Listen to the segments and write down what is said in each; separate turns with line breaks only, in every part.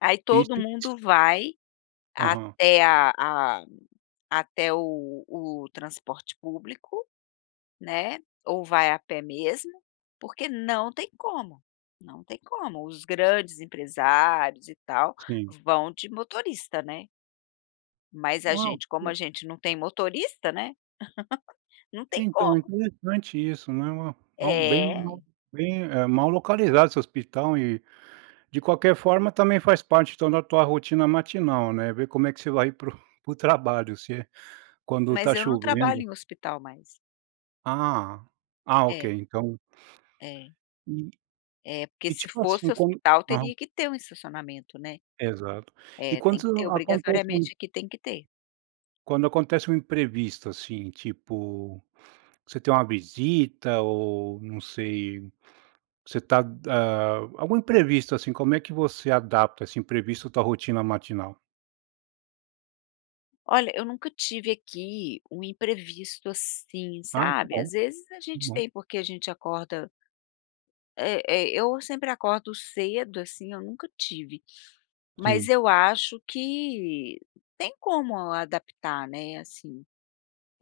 Aí todo
Isso
mundo vai
Aham.
até a a até o o transporte público, né. Ou vai a pé mesmo, porque não tem como. Não tem como. Os grandes empresários e tal
Sim.
vão de motorista, né. Mas a
Uau!
gente como a
Que
gente não tem motorista, né. Não tem
Então, é
como.
interessante isso, né, eh, é um bem
É!
bem, eh, mal localizado esse hospital e, de qualquer forma, também faz parte, então, da tua rotina matinal, né. Ver como é que você vai para o para o trabalho, se é quando
Mas
tá
eu não trabalho
chovendo.
em hospital mais.
Ah, ah, OK,
É
então
É.
E
É, porque
e,
se
tipo assim,
fosse
como
hospital
aham.
teria que ter um estacionamento, né.
Exato. E
É tem que ter,
quando acontece um
obrigatoriamente, aqui tem que ter.
quando acontece um imprevisto, assim, tipo, você tem uma visita ou não sei. Você tá, hã algum imprevisto, assim. Como é que você adapta esse imprevisto à tua rotina matinal?
Olha, eu nunca tive, aqui, um imprevisto, assim,
Ai, que
sabe.
bom.
Às vezes, a
Que
gente
bom.
tem porque a gente acorda Eh eh, eu sempre acordo cedo, assim, eu nunca tive. Mas,
Sim.
eu acho que tem como adaptar, né, assim.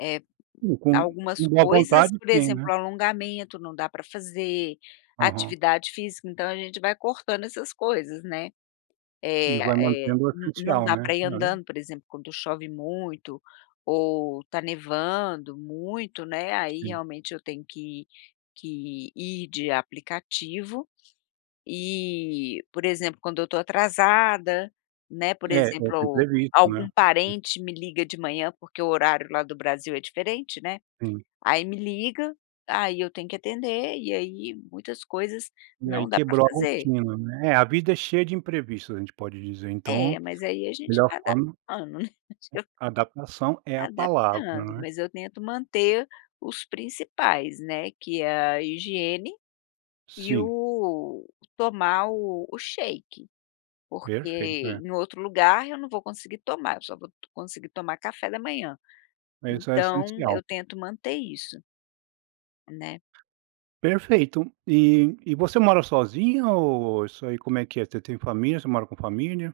Eh,
E com
algumas
com boa
coisas,
vontade,
por
tem,
exemplo,
né.
o alongamento, não dá para fazer.
Aham.
Atividade física, então, a gente vai cortando essas coisas, né.
E
Eh
vai
eh,
mantendo o
não não
essencial,
dá
né
pra ir
né.
andando, por exemplo, quando chove muito ou tá nevando muito, né, aí,
Sim.
realmente, eu tenho que que ir de aplicativo e, por exemplo, quando eu tô atrasada, né, por
É. Eu
exemplo,
fui
ou
previsto,
algum
né né.
parente me liga de manhã, porque o horário lá do Brasil é diferente, né.
Sim.
Aí me liga. Aí, eu tenho que atender e aí muitas coisas
E aí
não dá pra
quebrou a
fazer.
rotina, né. É, a vida é cheia de imprevistos. A gente pode dizer, então
É, mas aí a gente
melhor
vai
forma hum,
adaptando, né.
adaptação é a palavra,
Adaptando.
não é.
Mas, eu tento manter os principais, né, que é a higiene e
Sim.
o tomar o o shake, porque
Perfeito. É.
em outro lugar, eu não vou conseguir tomar. Eu só vou conseguir tomar café da manhã.
Mas isso é
Então,
essencial.
eu tento manter isso né.
Perfeito. E e você mora sozinha ou isso aí, como é que é? Te tem família você mora com família?